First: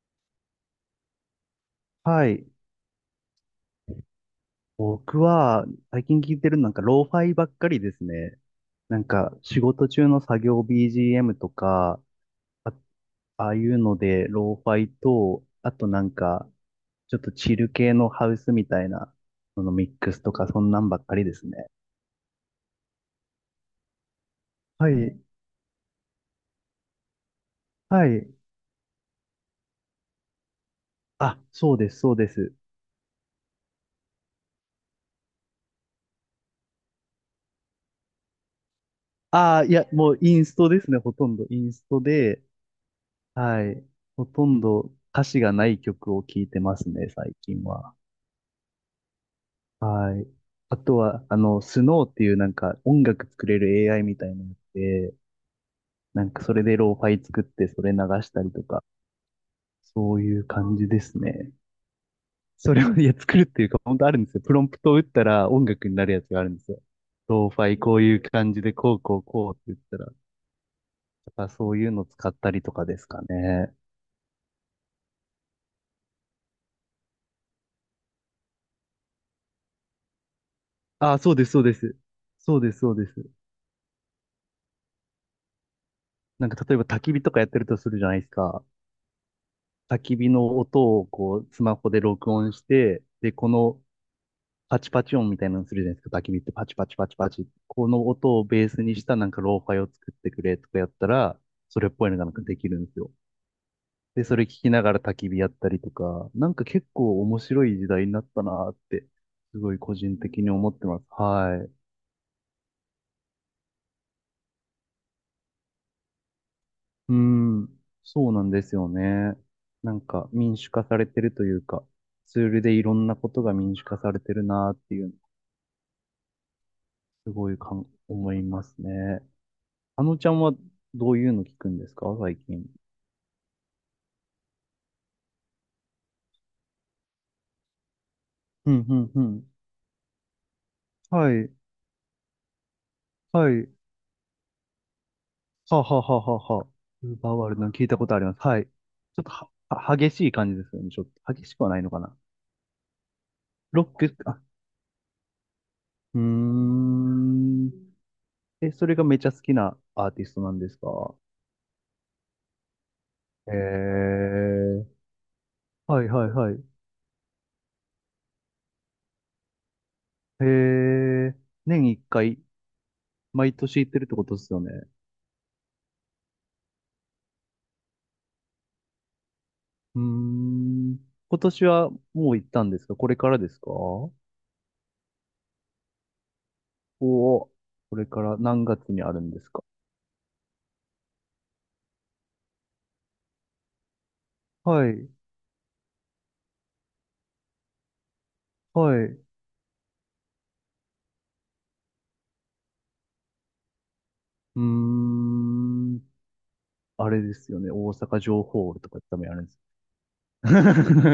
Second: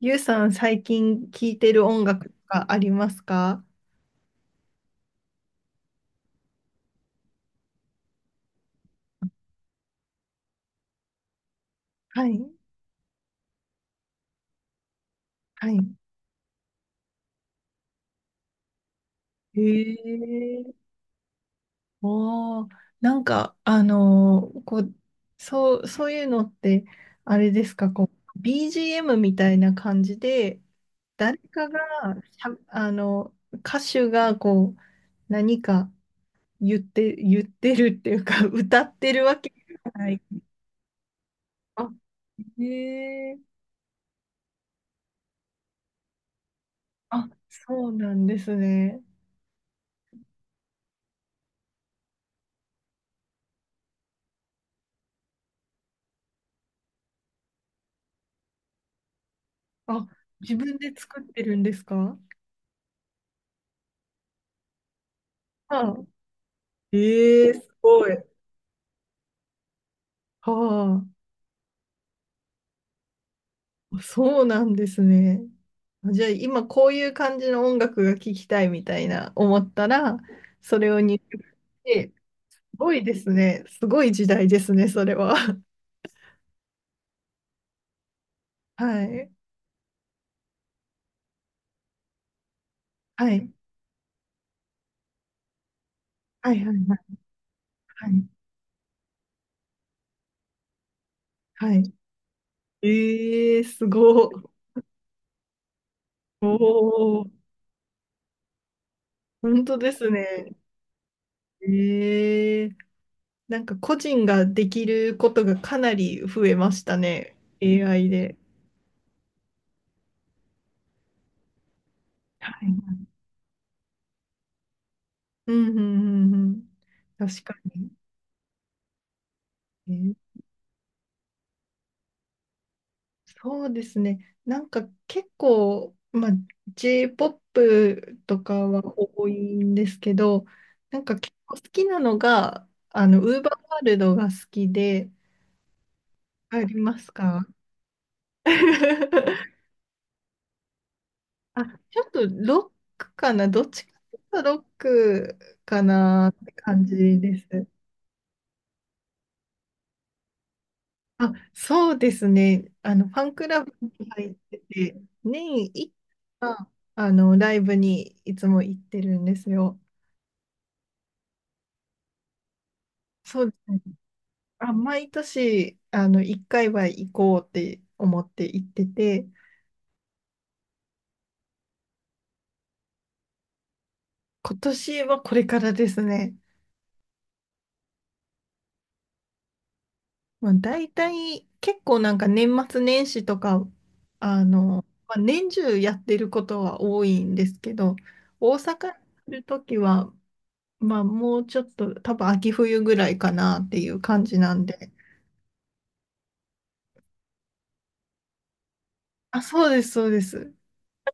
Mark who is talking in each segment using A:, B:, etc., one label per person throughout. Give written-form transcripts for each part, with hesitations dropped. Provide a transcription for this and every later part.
A: ゆうさん、最近聴いてる音
B: は
A: 楽と
B: い。
A: かありますか？
B: 僕は、最近聞いてるのなんか、ローファイばっかりですね。なんか、仕事中の作業 BGM とか、
A: はい。
B: あ、ああいうので、ローファイと、
A: は
B: あ
A: い。
B: となんか、ちょっとチル系のハウスみたいな、
A: へ
B: そのミックスとか、そんな
A: え。
B: んばっかりですね。
A: おー、なんか、こ
B: は
A: う、
B: い。
A: そういうのって、あれですか？
B: は
A: こ
B: い。
A: う、BGM みたいな感じで、誰
B: あ、
A: か
B: そう
A: が
B: です、そうで
A: しゃ、
B: す。
A: あの、歌手が、こう、何か言ってるっていうか、歌ってるわけ
B: ああ、い
A: じ
B: や、
A: ゃな
B: もう
A: い。
B: インストですね、ほとんど。イン
A: あ、
B: ストで、
A: へえ。
B: はい。ほとんど歌詞がない曲を聴いてますね、
A: あ、
B: 最近
A: そう
B: は。
A: なんですね。
B: はい。あとは、あの、スノーっていうなんか音楽作れる AI みたいなやつで、なんかそれでローファイ作ってそれ流したりとか、
A: あ、
B: そういう
A: 自
B: 感
A: 分
B: じ
A: で
B: です
A: 作って
B: ね。
A: るんですか？
B: それを、いや、作るっていうか、本当あるんですよ。プロンプトを打ったら音楽に
A: は
B: なるやつがあるんですよ。
A: え
B: ロー
A: え
B: フ
A: す
B: ァイこう
A: ごい。
B: いう
A: は、
B: 感じでこうこうこうって言ったら、とかそういうの使ったりとかですかね。
A: あ、そうなんですね。じゃあ今こういう感じの音楽が聴きたいみたいな思ったら、それを
B: あ
A: 入
B: あ、そう
A: 力
B: です、そうで
A: し
B: す。
A: て、
B: そうで
A: す
B: す、そ
A: ご
B: う
A: い
B: で
A: で
B: す。
A: すね。すごい時代ですね、それは。
B: なんか例えば焚き火とかやってるとするじゃないですか。
A: はい。
B: 焚き火の音をこう、スマホで録音して、で、
A: は
B: こ
A: い。
B: のパチパチ音みたいなのするじゃないですか。焚き火っ
A: は
B: て
A: い。はい。
B: パ
A: は
B: チパチ
A: い
B: パチパチ。この
A: はい。
B: 音をベースにしたなんかローファイを作ってくれとかやったら、
A: は
B: それっ
A: い。
B: ぽいのがなんかできるんですよ。
A: ええす
B: で、
A: ご
B: それ聞
A: い。
B: きながら焚き火やったりとか、な
A: お
B: んか結構
A: お、
B: 面白い時代になったなーって、す
A: 本
B: ご
A: 当
B: い
A: で
B: 個
A: す
B: 人的に
A: ね。
B: 思ってます。はい。
A: ええなんか個人ができることがかなり増えました
B: う
A: ね。
B: ん。
A: AI
B: そう
A: で。
B: なんですよね。なんか民主化されてるというか、ツー
A: は
B: ルでいろ
A: い。
B: んなことが民主化されてるなーっていう
A: うんうんうんうん。
B: す
A: 確
B: ご
A: か
B: いかん、思いますね。あ
A: に。
B: のちゃ
A: えー
B: んはどういうの聞くんですか最近。
A: そうですね。なんか結構、まあ、J-POP とか
B: う
A: は
B: ん、うん、う
A: 多い
B: ん。
A: んですけど、なんか
B: は
A: 結
B: い、
A: 構好きなのが、ウーバ
B: は
A: ー
B: い。
A: ワールドが好きで、
B: はあはあはあはあ
A: あ
B: はあ。
A: りま
B: ウ
A: す
B: ーバー
A: か？
B: ワールドの聞いたことあります。はい。ち ょっとは激しい感じですよね。ちょっと、激しく
A: あ、
B: はないの
A: ち
B: か
A: ょっ
B: な。
A: とロックかな、どっ
B: ロ
A: ちか
B: ック、
A: とい
B: あ、
A: うとロックか
B: うー
A: なって感じです。
B: ん。え、それがめちゃ好きなアーティストなんですか？
A: あ、そうですね。ファンク
B: へ
A: ラブに入って
B: え。
A: て、年一
B: はいはいは
A: 回、
B: い。
A: ライブにいつも行ってるんですよ。
B: へえ。年一回、
A: そう
B: 毎
A: ですね。
B: 年行ってるってことですよね。
A: あ、毎年、一回は行こうって思って行ってて、
B: うーん。今年はもう行ったんですかこれからですか？お
A: 今年はこれからですね。
B: お、これから何月にあるんですか？
A: まあ、大体、結構なんか年末年始とか、あの、
B: はい、
A: まあ、年中やってることは多いんですけど、大阪
B: は
A: に
B: い。う
A: いるときは、まあ、もうちょっと、多分秋冬ぐらいかなっていう感じな
B: ー
A: んで。
B: ん。あれですよね。大阪城ホールとか多分や
A: あ、
B: るんです。
A: そうです、そうです。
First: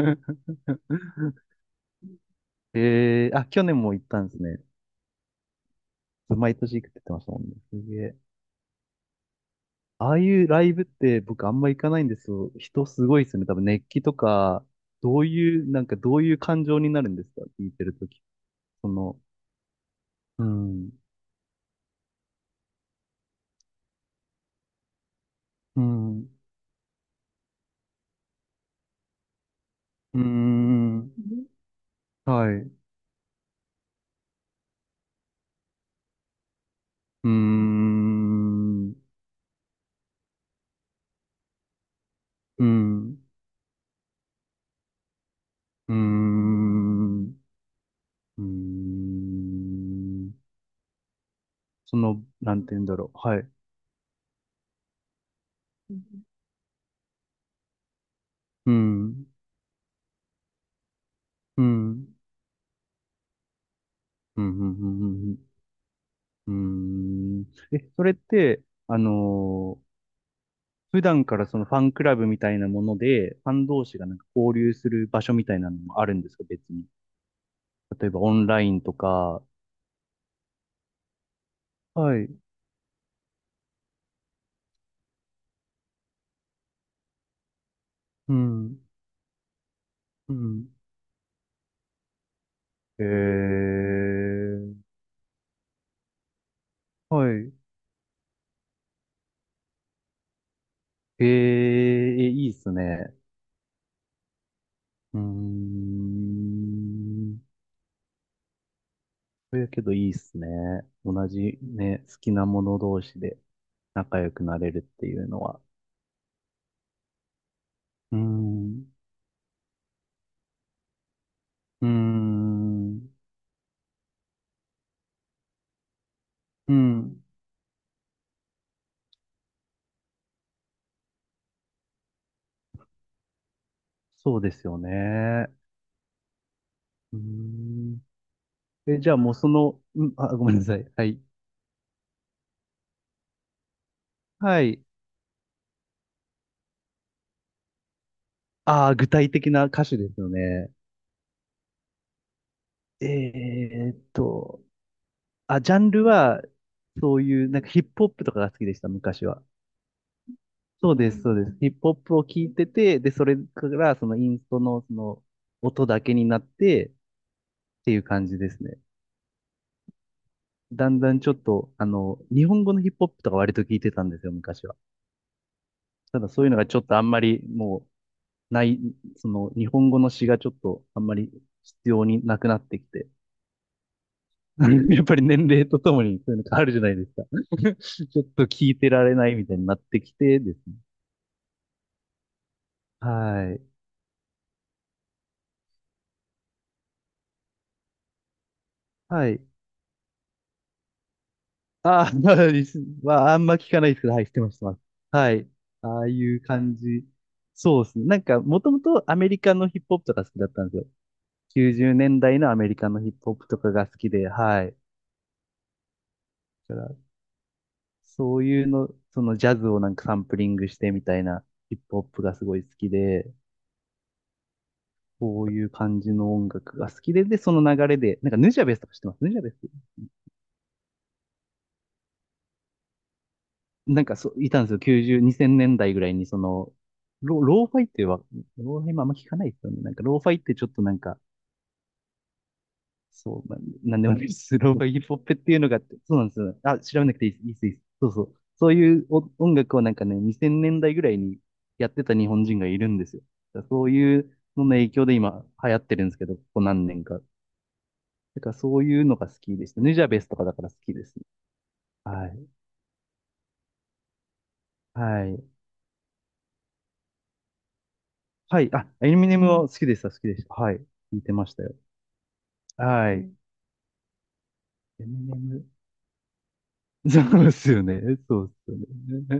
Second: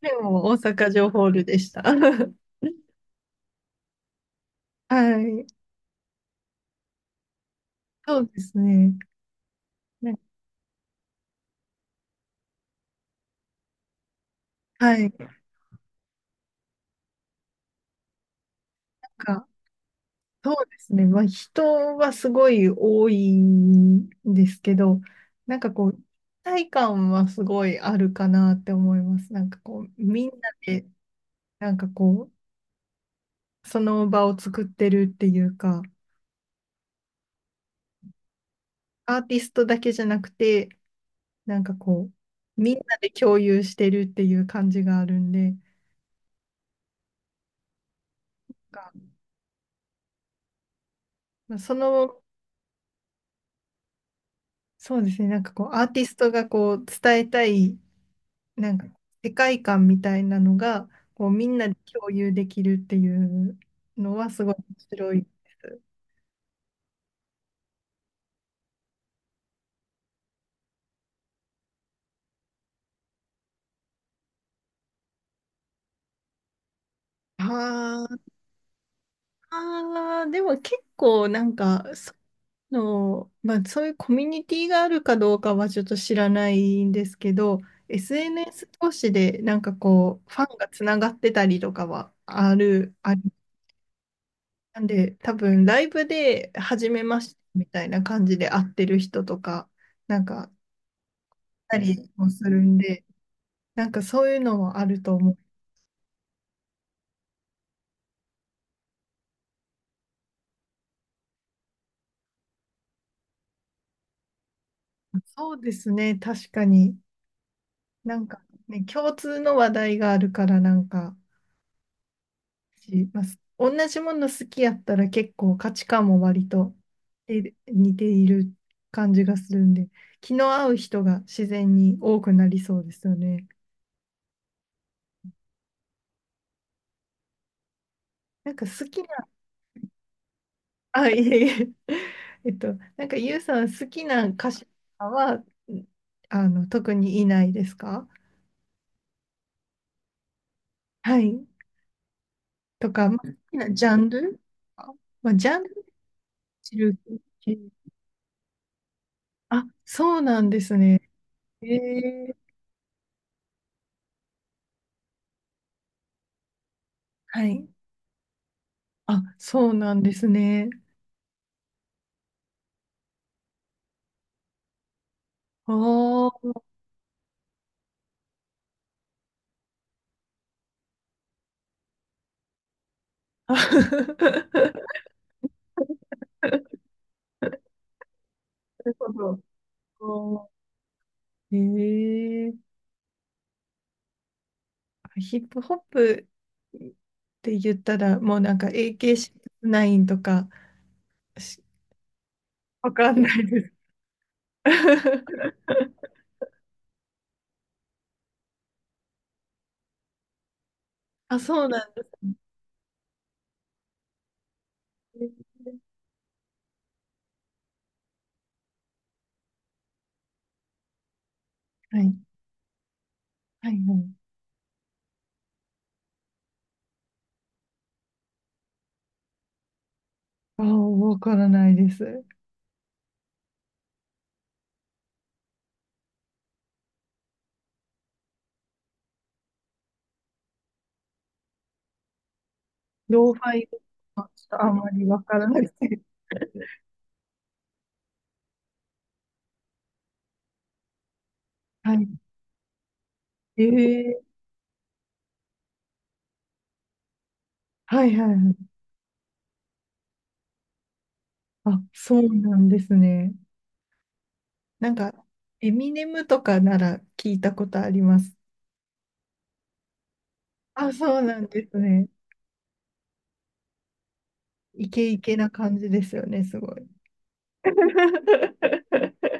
A: でも、大 阪城ホールでした。
B: えー、あ、去年も行ったんですね。
A: はい。
B: 毎年行くって言ってましたもんね。すげえ。
A: そうですね。
B: ああ
A: ね、
B: いうライブって僕あんま行かないんですよ。人すごいですよね。多分熱気とか、
A: はい。
B: ど
A: な
B: う
A: ん
B: いう、なんかどういう感情になるんですか聞いてるとき。その、
A: か、
B: う
A: そうで
B: ん、
A: すね。まあ、人はすごい多いんですけど、なんか
B: う
A: こう、一
B: ん。
A: 体感はすごいあるかなって思います。なんかこう、
B: うー
A: みんなで、
B: ん。
A: なんかこ
B: はい。う
A: う、その場を作ってるっていうか、
B: ーん。う
A: アーティストだけじゃなくて、なんかこう、
B: ー
A: みんなで
B: ん。
A: 共有してるっていう感じがあるんで、
B: うーん。うー
A: が
B: ん
A: まあそ
B: そ
A: の、
B: の、なんて言うんだろう。はい。
A: そうですね、なんかこう、アー
B: う
A: ティストがこう、伝えたい、
B: ん。
A: なんか世界観みたいなのが、こう、みん
B: うん。
A: なで
B: う
A: 共
B: ん。
A: 有できるっていうのは
B: う
A: すごい
B: ん。
A: 面白いで
B: うん。
A: す。
B: うんえ、それって、あのー普段からそのファンクラブみたいなもので、ファン同士がなんか交流する場所みたいなのもあるんですか、別に。
A: あ
B: 例え
A: ー
B: ばオンラインとか。
A: あー、でも結構なんか、
B: はい。
A: の、まあ、そういうコミュニティがあるかどうかはちょっと知らないんですけど、
B: う
A: SNS
B: ん。
A: 同士でなんかこう、
B: う
A: ファン
B: ん。
A: がつながってたりとかはある、
B: え
A: あり
B: ー、
A: なんで、多分ライブで初めま
B: は
A: して
B: い。
A: みたいな感じで会ってる人とか、なんか、
B: えー
A: たり
B: え、
A: もす
B: いいっ
A: る
B: す
A: んで、
B: ね。
A: なんかそういうのはあると
B: うー
A: 思う。
B: ん。そやけどいいっすね。同じね、好きなもの同士で仲良くなれるっていうの
A: そ
B: は。
A: うですね、確かに。
B: う
A: な
B: ー
A: んかね、
B: ん。
A: 共通の話題があるから、なんか、
B: うー
A: し
B: ん。
A: ます。同じもの好きやったら結構価値観も割と
B: うん。
A: え似ている感じがするんで、気の合う人が自然に多くなりそうですよね。
B: そうですよね。うーん。
A: なんか好
B: え、
A: き
B: じゃあ
A: な、
B: もうその、うん、あ、ごめんなさい。は
A: あ、い
B: い。
A: えいえ、なんかゆうさん好きな歌手
B: は
A: と
B: い。
A: かは、特にいないですか？
B: ああ、具体的な歌手ですよね。
A: はい。と
B: え
A: か、まあ、好きなジ
B: ー
A: ャ
B: っ
A: ンル
B: と、
A: あまあ、ジャ
B: あ、
A: ン
B: ジャ
A: ル
B: ンルは、
A: 知る。
B: そういう、なんかヒップホップとかが好きでした、昔は。
A: あ、そうなんです
B: そう
A: ね。
B: です、そうです。
A: え
B: ヒップホップを
A: ー、
B: 聞いてて、で、それから、そのインストの、その、音だけになって、
A: はい。
B: っていう感じですね。
A: あ、そうなんですね。
B: だんだんちょっと、あの、日本語のヒップホップとか割と聞いてたんですよ、昔は。ただ
A: あ
B: そうい
A: あ。
B: うのがちょっとあんまり、もう、ない、その、日本語の詩がちょっと、あんまり必要になくなってきて。やっぱり年齢とともにそういうの変
A: な
B: わるじゃないですか。ちょっと聞いてられない
A: る
B: みたいになって
A: ほ
B: きて
A: ど。
B: ですね
A: ええー
B: はい。
A: ヒップホップって言ったら、もうなんか a k イ
B: はい。
A: 9とかし、
B: あー、
A: わか
B: ま
A: んな
B: あ、あ
A: い
B: んま
A: で
B: 聞
A: す。
B: かないですけど、はい、知ってます、知ってます。はい。ああ いう感じ。そうですね。なんか、もともとアメリカのヒップホップとか好きだったんですよ。
A: あ、そう
B: 90
A: なんで
B: 年
A: すね。
B: 代のアメリカのヒップホップとかが好きで、はい。だから、そういうの、そのジャズをなんかサンプリングしてみたいなヒップホ
A: は
B: ッ
A: い、
B: プがすごい好きで、
A: はい、はい。
B: こういう感じの音楽が好きで、で、その流れで、なんかヌジャベスとか知ってますヌジャベス？
A: ああ、わからないです。
B: なんかそう、いたんですよ。90、2000年代ぐらいに、その、ローファイっては、ローファイもあんま聞かないですよね。なんか、ローファイってちょっとなんか、
A: ローフ
B: そう、
A: ァ
B: な、
A: イ
B: なんでもない
A: は
B: で
A: ちょ
B: す。
A: っとあ
B: ロー
A: ん
B: ファ
A: ま
B: イヒッ
A: り
B: プホッ
A: わ
B: プ
A: か
B: っ
A: ら
B: てい
A: な
B: う
A: いで
B: の
A: す。
B: があって、そうなんですよ。あ、調べなくていいです、いいです、いいです。そうそう。そういうお音楽をなんかね、2000年代ぐらいにやっ
A: は
B: てた
A: い。
B: 日本人がいるんですよ。だからそうい
A: え
B: う
A: え
B: のの影響で今流行ってるんですけど、ここ何年か。
A: はい、はい、は
B: だから
A: い。
B: そういうのが好きでした。ヌジャベスとかだから好きですね。
A: あ、そう
B: はい。
A: なんですね。なんか、
B: はい。
A: エミネムとかなら聞いたことあります。
B: はい。あ、エミネムは好きでした、好きでした。はい。
A: あ、
B: 聞
A: そう
B: いて
A: な
B: ま
A: ん
B: した
A: で
B: よ。
A: すね。
B: はい。
A: イ
B: エ
A: ケ
B: ミ
A: イ
B: ネ
A: ケな
B: ム。
A: 感じですよね、すごい。
B: そうですよね。そうですよ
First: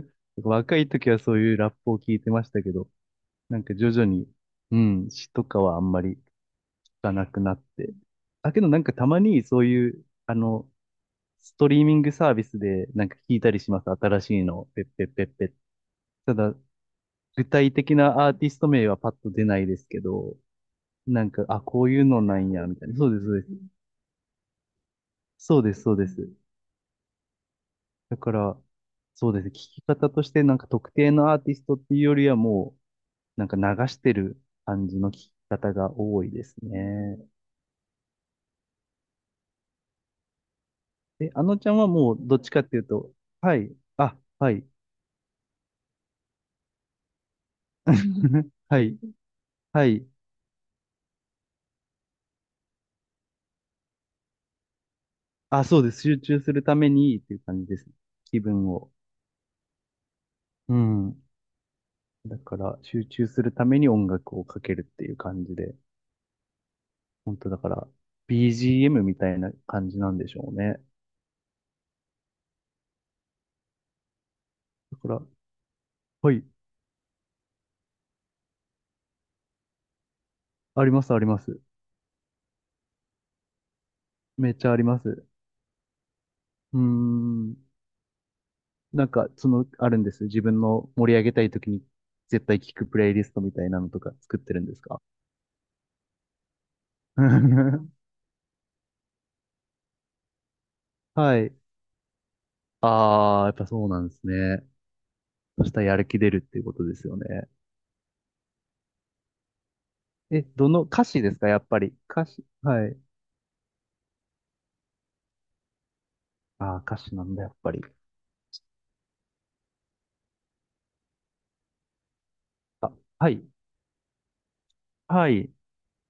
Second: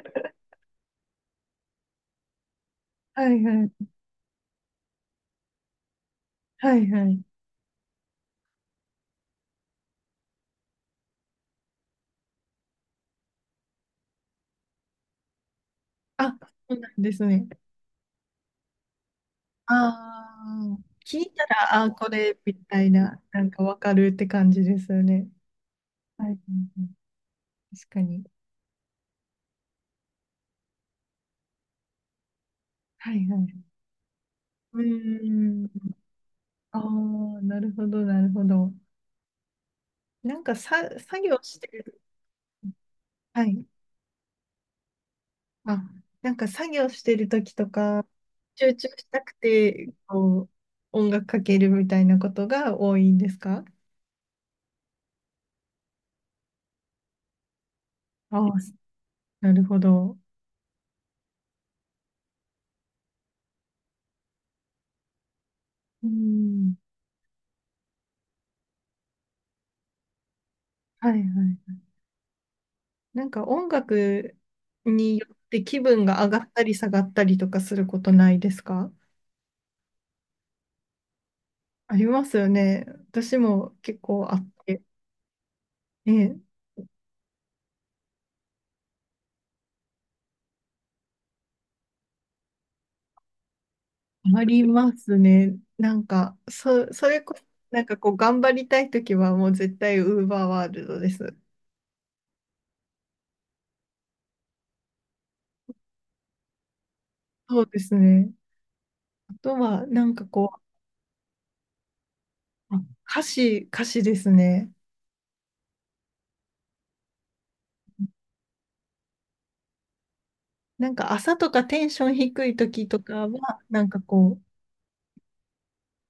B: ね。若い時はそういうラップを聞いてましたけど、
A: はい
B: なん
A: は
B: か
A: い。
B: 徐々に、うん、詩とかはあんまり聞
A: はいは
B: か
A: い。
B: なくなって。だけどなんかたまにそういう、あの、ストリーミングサービスでなんか聞いたりします。新しいの。ペッペッペッペッ。た
A: あ、
B: だ、
A: そうなんです
B: 具
A: ね。
B: 体的なアーティスト名はパッと出ないですけ
A: あ
B: ど、
A: あ、聞
B: な
A: い
B: ん
A: た
B: か、あ、
A: ら、あ
B: こ
A: あ
B: ういう
A: こ
B: のな
A: れ、
B: ん
A: み
B: や、み
A: た
B: たい
A: い
B: な。そうで
A: な、
B: す、そう
A: な
B: です。
A: んかわかるって感じですよね。
B: そうです、そうで
A: はい
B: す。
A: はいはい。確か
B: だ
A: に。
B: から、そうですね。聞き方としてなんか特定のアーティストっていうよりはも
A: はいは
B: う、なんか流
A: い。
B: してる
A: う
B: 感じの聞き
A: ー
B: 方
A: ん。
B: が多いです
A: あ
B: ね。
A: あ、なるほど、なるほど。なんかさ、作
B: え、
A: 業
B: あ
A: し
B: の
A: て
B: ちゃんは
A: る。
B: もうどっちかっていうと、
A: は
B: は
A: い。
B: い、あ、はい、
A: あ、なんか作業してる時とか、集
B: は
A: 中
B: い、
A: したく
B: は
A: て、
B: い、
A: こう、音楽かけるみたいなことが多いんですか？
B: あ、そうです。集中するためにっていう感じです。気
A: ああ、
B: 分を。
A: なるほど。
B: うん。だから、集中するために音楽をかけるっていう感じで、
A: うん。
B: 本当だから、BGM みたいな感じなんでしょうね。
A: はいはい。なんか音楽
B: だか
A: に
B: ら、
A: よって気分が上
B: は
A: が
B: い、
A: ったり下がったりとかすることないですか？
B: あります、あります。
A: ありますよね。私も結構あっ
B: めっちゃあ
A: て。
B: ります。
A: え
B: うーん。なんか、その、あるんです。自分の盛り上げたい時に絶対聞くプレイリストみたいなのとか作っ
A: あ
B: てる
A: り
B: んです
A: ま
B: か？
A: すね。なんか、それこそ、なん かこう、頑張りたいときはもう絶対ウーバーワールドです。
B: はい。あー、やっぱそうなんですね。そしたらやる気出るっていうことですよね。
A: そうですね。あとは、なんか
B: え、
A: こ
B: どの、歌詞ですかやっぱり？歌詞。
A: う、あ
B: はい。
A: 歌詞ですね。
B: あー、歌詞なんだ、やっぱり。
A: なんか朝とかテンション低い時
B: あ、
A: とか
B: はい。
A: は、なんかこう、
B: はい。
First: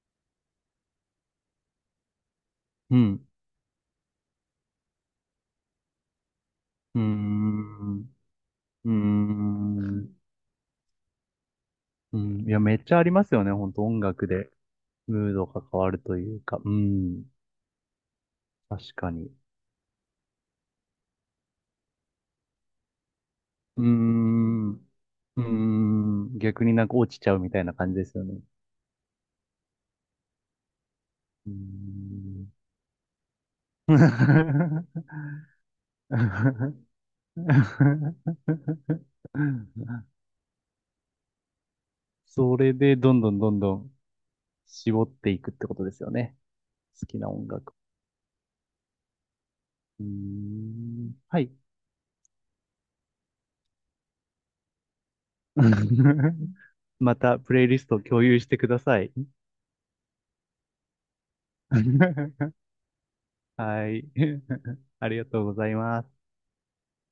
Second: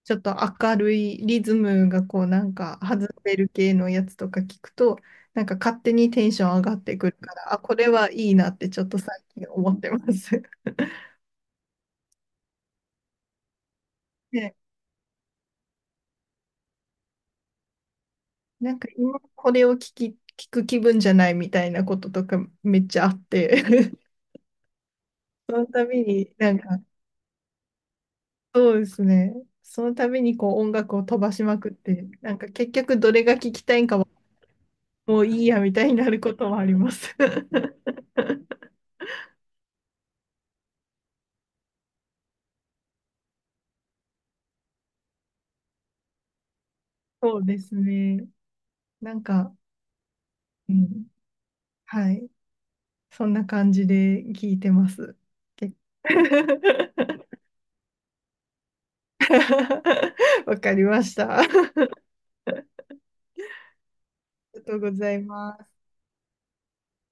A: ちょっと明るいリズムがこう、なんか
B: う
A: 外
B: ん。
A: れる系のやつとか聞くと、なんか勝手にテンション上がって
B: うー
A: くるから、あ、これ
B: ん。
A: はい
B: う
A: いなってちょっ
B: ー
A: と最近思ってま
B: ん。
A: す。
B: うん。いや、めっちゃありますよね。ほんと音楽で。
A: で、
B: ムードが変わるというか。うん。
A: なん
B: 確
A: か
B: か
A: 今
B: に。
A: これを聞く気分じゃないみたいなこととかめっちゃあって、
B: うー ん。うー
A: その度に
B: ん。
A: なん
B: 逆に
A: か
B: なんか落ちちゃうみたいな感じですよね。
A: そうですね。そのためにこう音楽を飛ばし
B: うー
A: まくって、なんか
B: ん。
A: 結局どれが聞きたいんかはもういい やみたいになることもあります。
B: それでどんどんどんどん絞っていくってことですよね。好きな
A: そう
B: 音
A: で
B: 楽。
A: すね。なんか、
B: うー
A: うん、
B: ん。はい。
A: はい。そんな感じで聞いてます。け
B: またプレイリストを共有してください。
A: わかりました。あり
B: はい。
A: がとう ご
B: あ
A: ざ
B: り
A: い
B: がとうご
A: ま
B: ざ
A: す。
B: います。